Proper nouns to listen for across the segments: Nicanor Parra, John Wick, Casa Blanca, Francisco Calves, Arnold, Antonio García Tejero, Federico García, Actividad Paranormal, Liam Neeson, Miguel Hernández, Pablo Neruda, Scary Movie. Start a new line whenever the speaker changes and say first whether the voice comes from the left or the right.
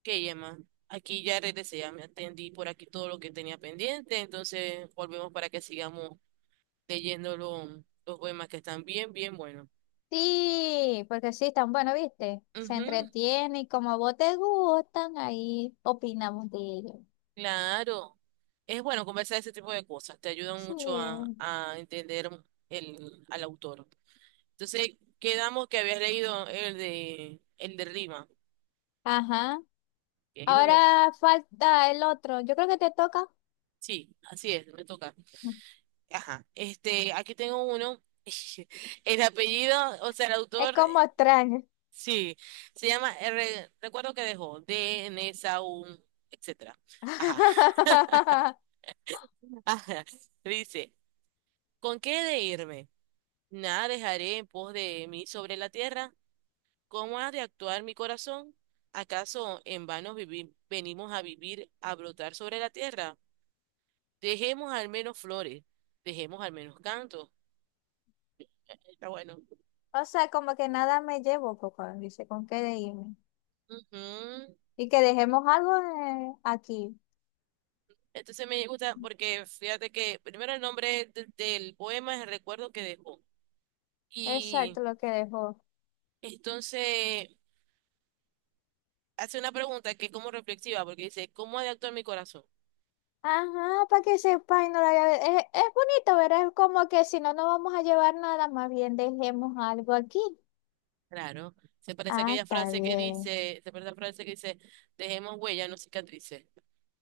right: Ok, Emma, aquí ya regresé, ya me atendí por aquí todo lo que tenía pendiente, entonces volvemos para que sigamos leyendo los poemas que están bien, bien buenos.
left: Sí, porque sí, están bueno, ¿viste? Se
right: Ujú,
left: entretiene y como a vos te gustan, ahí opinamos de ellos.
right: claro, es bueno conversar ese tipo de cosas, te ayudan mucho a,
left: Sí.
right: a entender el, al autor. Entonces, quedamos que habías leído el de Rima,
left: Ajá.
right: que ahí es donde,
left: Ahora falta el otro. Yo creo que te toca.
right: sí, así es, me toca. Ajá, aquí tengo uno, el apellido, o sea, el
left: Es
right: autor.
left: como extraño.
right: Sí, se llama R, recuerdo que dejó DNSA, un, etcétera. Ajá, ajá. Dice, ¿con qué he de irme? Nada dejaré en pos de mí sobre la tierra. ¿Cómo ha de actuar mi corazón? ¿Acaso en vano venimos a vivir, a brotar sobre la tierra? Dejemos al menos flores, dejemos al menos canto. Está bueno.
left: O sea, como que nada me llevo, poco, dice, ¿con qué de irme?
right: Ujú.
left: Y que dejemos algo aquí.
right: Entonces me gusta porque fíjate que primero el nombre del poema es el recuerdo que dejó. Y
left: Exacto, lo que dejó.
right: entonces, hace una pregunta que es como reflexiva, porque dice, ¿cómo ha de actuar mi corazón?
left: Ajá, para que sepa y no la llave. Es bonito, ¿verdad? Es como que si no vamos a llevar nada, más bien dejemos algo aquí.
right: Claro,
left: Ah, está bien.
right: se parece a la frase que dice, dejemos huella, no cicatrices.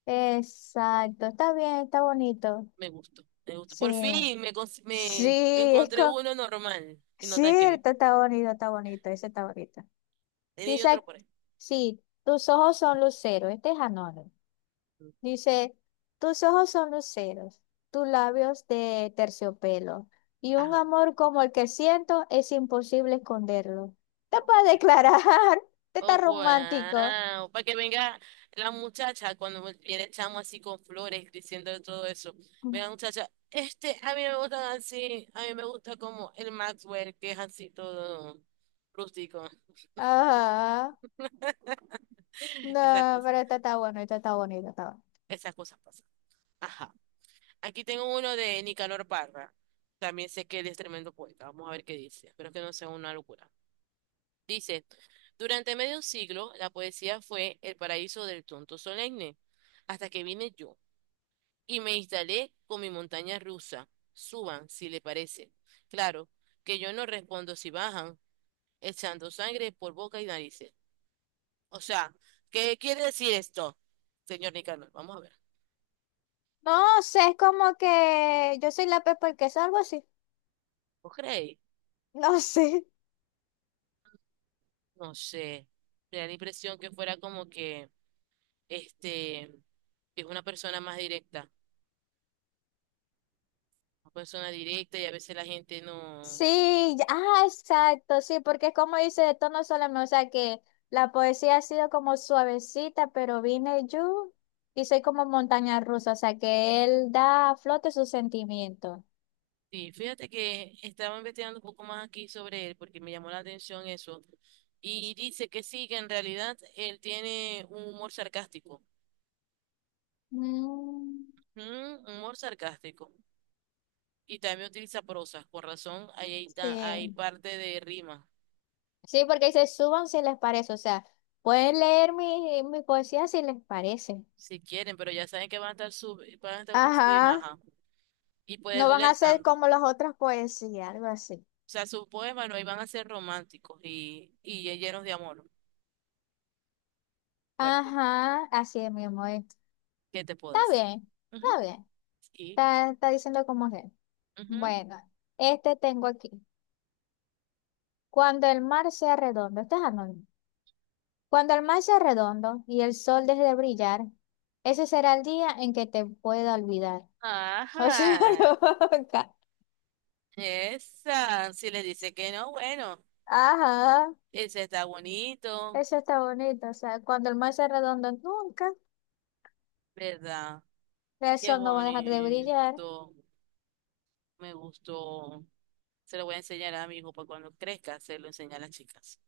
left: Exacto, está bien, está bonito.
right: Me gustó, me gustó. Por
left: Sí,
right: fin me,
left: sí,
right: me
left: es
right: encontré
left: co-
right: uno normal y no tan creíble.
left: cierto, está bonito, ese está bonito.
right: Tenía yo
left: Dice,
right: otro por ahí.
left: sí, tus ojos son luceros, este es anónimo. Dice, tus ojos son luceros, tus labios de terciopelo, y un
right: Ajá.
left: amor como el que siento es imposible esconderlo. Te puedes declarar, te está
right: Oh,
left: romántico.
right: wow. Para que venga la muchacha cuando viene el chamo así con flores diciendo todo eso. Mira, la muchacha, a mí me gusta así, a mí me gusta como el Maxwell, que es así todo rústico.
left: Ajá.
right: Esas
left: No,
right: cosas,
left: pero esta está bueno, esta está bonita, está bueno.
right: esas cosas pasan. Ajá. Aquí tengo uno de Nicanor Parra. También sé que él es tremendo poeta. Vamos a ver qué dice. Espero que no sea una locura. Dice, durante medio siglo, la poesía fue el paraíso del tonto solemne, hasta que vine yo y me instalé con mi montaña rusa. Suban, si le parece. Claro, que yo no respondo si bajan, echando sangre por boca y narices. O sea, ¿qué quiere decir esto, señor Nicanor? Vamos a ver.
left: No sé, es como que yo soy la Pepa el queso, algo así.
right: ¿Vos creéis?
left: No sé.
right: No sé. Me da la impresión que fuera como que, este, que es una persona más directa. Una persona directa y a veces la gente no.
left: Sí, exacto, sí, porque como dice, de tono solamente, o sea que la poesía ha sido como suavecita, pero vine yo y soy como montaña rusa, o sea que él da a flote sus sentimientos.
right: Sí, fíjate que estaba investigando un poco más aquí sobre él porque me llamó la atención eso. Y dice que sí, que en realidad él tiene un humor sarcástico.
left: Mm,
right: Mm, humor sarcástico. Y también utiliza prosa. Con razón, ahí hay, hay
left: sí,
right: parte de rima.
left: sí, porque dice, suban si les parece, o sea, pueden leer mi poesía si les parece.
right: Si quieren, pero ya saben que van a estar sub, van a estar una subimaja.
left: Ajá,
right: Y baja. Y puede
left: no van a
right: doler
left: ser
right: tanto. O
left: como las otras poesías, algo así.
right: sea, sus poemas no iban a ser románticos y llenos de amor fuerte.
left: Ajá, así es mismo,
right: ¿Qué te puedo
left: Está
right: decir?
left: bien, está
right: Ujú.
left: bien,
right: Sí.
left: está, está diciendo como es. Bueno, este tengo aquí. Cuando el mar sea redondo, este es anónimo. Cuando el mar sea redondo y el sol deje de brillar, ese será el día en que te pueda olvidar. O sea,
right: Ajá,
left: nunca.
right: esa, si le dice que no, bueno,
left: Ajá,
right: ese está bonito,
left: eso está bonito. O sea, cuando el mar sea redondo, nunca.
right: ¿verdad?
left: El
right: Qué
left: sol no va a dejar de brillar.
right: bonito, me gustó. Se lo voy a enseñar a mi hijo para cuando crezca, se lo enseña a las chicas.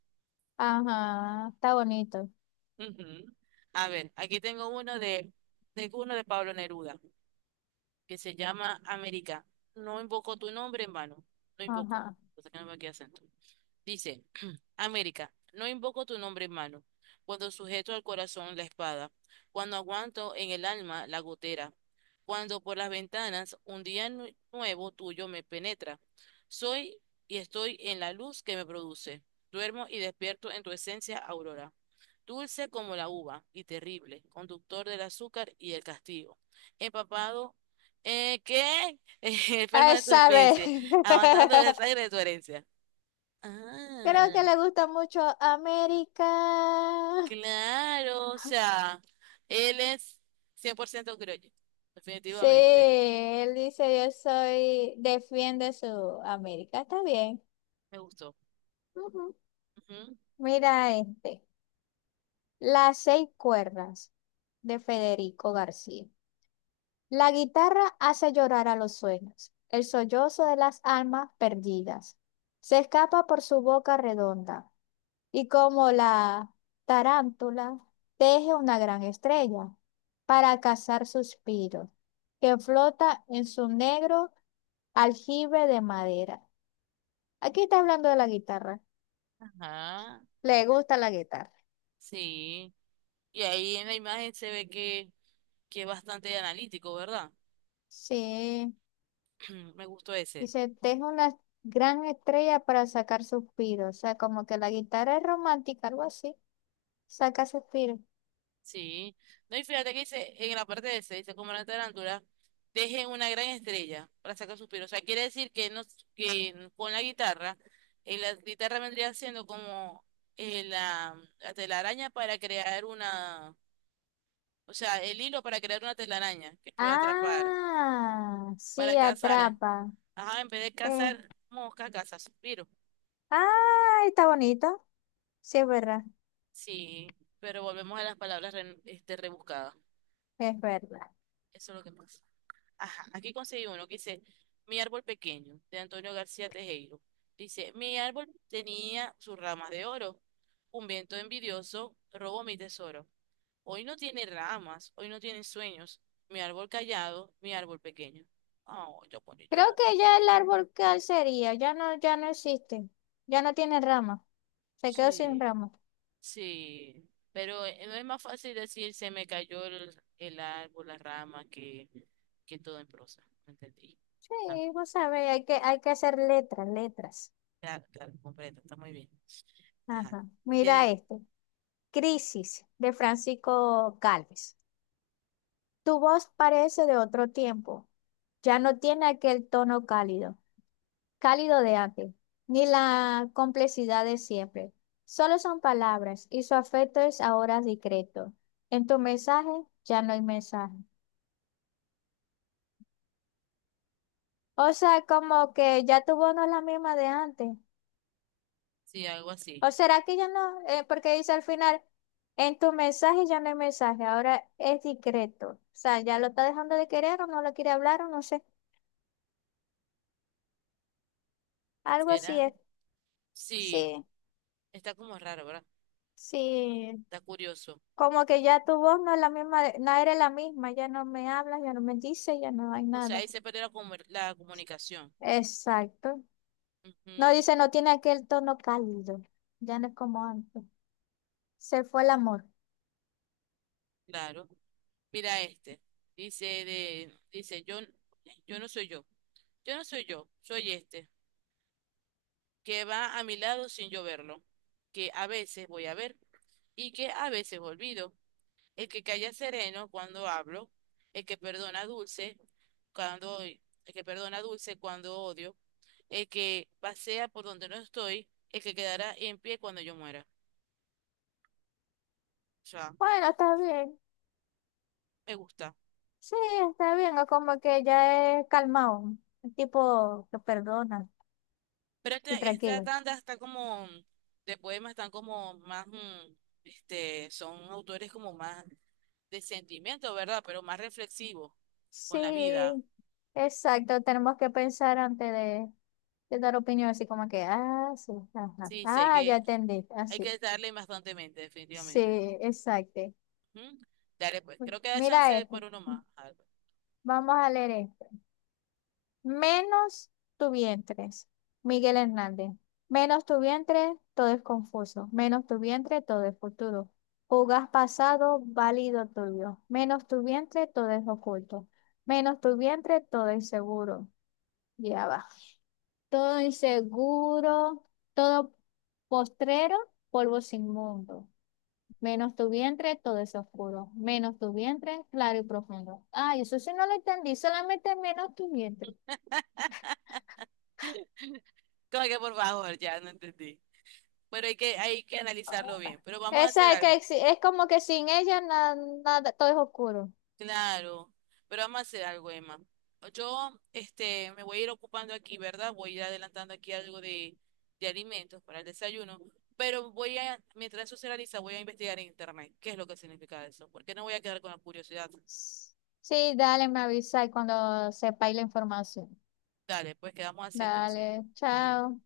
left: Ajá, está bonito.
right: Ujú. A ver, aquí tengo uno de Pablo Neruda, que se llama América. No invoco tu nombre en vano, no invoco,
left: Ajá.
right: o sea que no me queda acento. Dice, América, no invoco tu nombre en mano, cuando sujeto al corazón la espada, cuando aguanto en el alma la gotera, cuando por las ventanas un día nuevo tuyo me penetra. Soy y estoy en la luz que me produce. Duermo y despierto en tu esencia, aurora. Dulce como la uva y terrible, conductor del azúcar y el castigo. Empapado, ¿qué? enferma de tu
left: Esa vez.
right: especie, avanzando el aire de tu herencia.
left: Creo que
right: Ah,
left: le gusta mucho América.
right: claro, o sea, él es 100% criollo,
left: Sí,
right: definitivamente.
left: él dice yo soy, defiende su América. Está bien.
right: Me gustó.
left: Ujú.
right: Ujú,
left: Mira este, Las Seis Cuerdas de Federico García. La guitarra hace llorar a los sueños, el sollozo de las almas perdidas. Se escapa por su boca redonda y como la tarántula teje una gran estrella para cazar suspiros que flota en su negro aljibe de madera. Aquí está hablando de la guitarra.
right: ajá,
left: Le gusta la guitarra.
right: sí. Y ahí en la imagen se ve que es bastante analítico, ¿verdad?
left: Sí,
right: Me gustó ese.
left: dice, teje una gran estrella para sacar suspiros. O sea, como que la guitarra es romántica, algo así. Saca suspiro.
right: Sí. No, y fíjate que dice, en la parte de ese, dice, como la tarántula, dejen una gran estrella para sacar suspiro. O sea, quiere decir que, no, que con la guitarra vendría siendo como la telaraña para crear una, o sea, el hilo para crear una telaraña que pueda atrapar,
left: Ah,
right: para
left: sí,
right: cazar.
left: atrapa.
right: Ajá, en vez de
left: Eh,
right: cazar moscas, caza suspiro.
left: está bonito. Sí, es verdad,
right: Sí, pero volvemos a las palabras rebuscadas.
left: es verdad.
right: Eso es lo que pasa. Ajá, aquí conseguí uno que dice Mi árbol pequeño, de Antonio García Tejero. Dice, mi árbol tenía sus ramas de oro. Un viento envidioso robó mi tesoro. Hoy no tiene ramas, hoy no tiene sueños. Mi árbol callado, mi árbol pequeño. Oh, yo bonito
left: Creo
right: el árbol.
left: que ya el árbol cal sería, ya no, ya no existe. Ya no tiene ramas. Se quedó sin
right: Sí,
left: ramas.
right: sí. Pero no es más fácil decir se me cayó el árbol, la rama, que todo en prosa. ¿Me entendí? Ah,
left: Sí, vos sabés, hay que hacer letras, letras.
right: claro, claro, comprendo, está muy bien. Ajá.
left: Ajá. Mira
right: Tiene,
left: este. Crisis, de Francisco Calves. Tu voz parece de otro tiempo. Ya no tiene aquel tono cálido. Cálido de antes, ni la complejidad de siempre. Solo son palabras y su afecto es ahora discreto. En tu mensaje ya no hay mensaje. O sea, como que ya tu voz no es la misma de antes.
right: sí, algo así.
left: ¿O será que ya no? Porque dice al final, en tu mensaje ya no hay mensaje, ahora es discreto. O sea, ya lo está dejando de querer o no lo quiere hablar o no sé. Algo así
right: ¿Será?
left: es.
right: Sí,
left: Sí,
right: está como raro, ¿verdad?
left: sí,
right: Está curioso.
left: como que ya tu voz no es la misma, no era la misma, ya no me hablas, ya no me dices, ya no hay
right: O sea,
left: nada.
right: ahí se perdió la, la comunicación.
left: Exacto.
right: Ujú,
left: No dice, no tiene aquel tono cálido, ya no es como antes. Se fue el amor.
right: claro. Mira este. Dice de, dice, yo no soy yo. Yo no soy yo, soy este, que va a mi lado sin yo verlo, que a veces voy a ver y que a veces olvido, el que calla sereno cuando hablo, el que perdona dulce el que perdona dulce cuando odio, el que pasea por donde no estoy, el que quedará en pie cuando yo muera. O sea,
left: Bueno, está bien.
right: me gusta.
left: Sí, está bien, o como que ya es calmado, el tipo que perdona
right: Pero esta,
left: y
right: esta
left: tranquilo.
right: tanda está como de poemas, están como más, mm, son autores como más de sentimiento, ¿verdad? Pero más reflexivos con la vida.
left: Sí, exacto, tenemos que pensar antes de dar opinión, así como que, ah, sí, ajá,
right: Sí, sí,
left: ah, ya entendí,
right: hay
left: así.
right: que darle bastantemente, definitivamente.
left: Sí, exacto.
right: Ujú. Dale, pues, creo que da
left: Mira
right: chance
left: este.
right: por uno más. A
left: Vamos a leer este. Menos tu vientre, Miguel Hernández. Menos tu vientre, todo es confuso. Menos tu vientre, todo es futuro. Jugas pasado, válido tuyo. Menos tu vientre, todo es oculto. Menos tu vientre, todo es seguro. Ya va. Todo inseguro, todo postrero, polvo sin mundo. Menos tu vientre, todo es oscuro. Menos tu vientre, claro y profundo. Ay, eso sí no lo entendí, solamente menos tu vientre.
right: como que por favor, ya no entendí. Pero hay que analizarlo bien. Pero vamos a hacer
left: Esa es que
right: algo.
left: es como que sin ella nada, todo es oscuro.
right: Claro, pero vamos a hacer algo, Emma. Yo, me voy a ir ocupando aquí, ¿verdad? Voy a ir adelantando aquí algo de alimentos para el desayuno. Pero voy a, mientras eso se realiza, voy a investigar en internet qué es lo que significa eso. Porque no voy a quedar con la curiosidad.
left: Sí, dale, me avisa y cuando sepáis la información.
right: Dale, pues quedamos así entonces.
left: Dale,
right: Bye.
left: chao.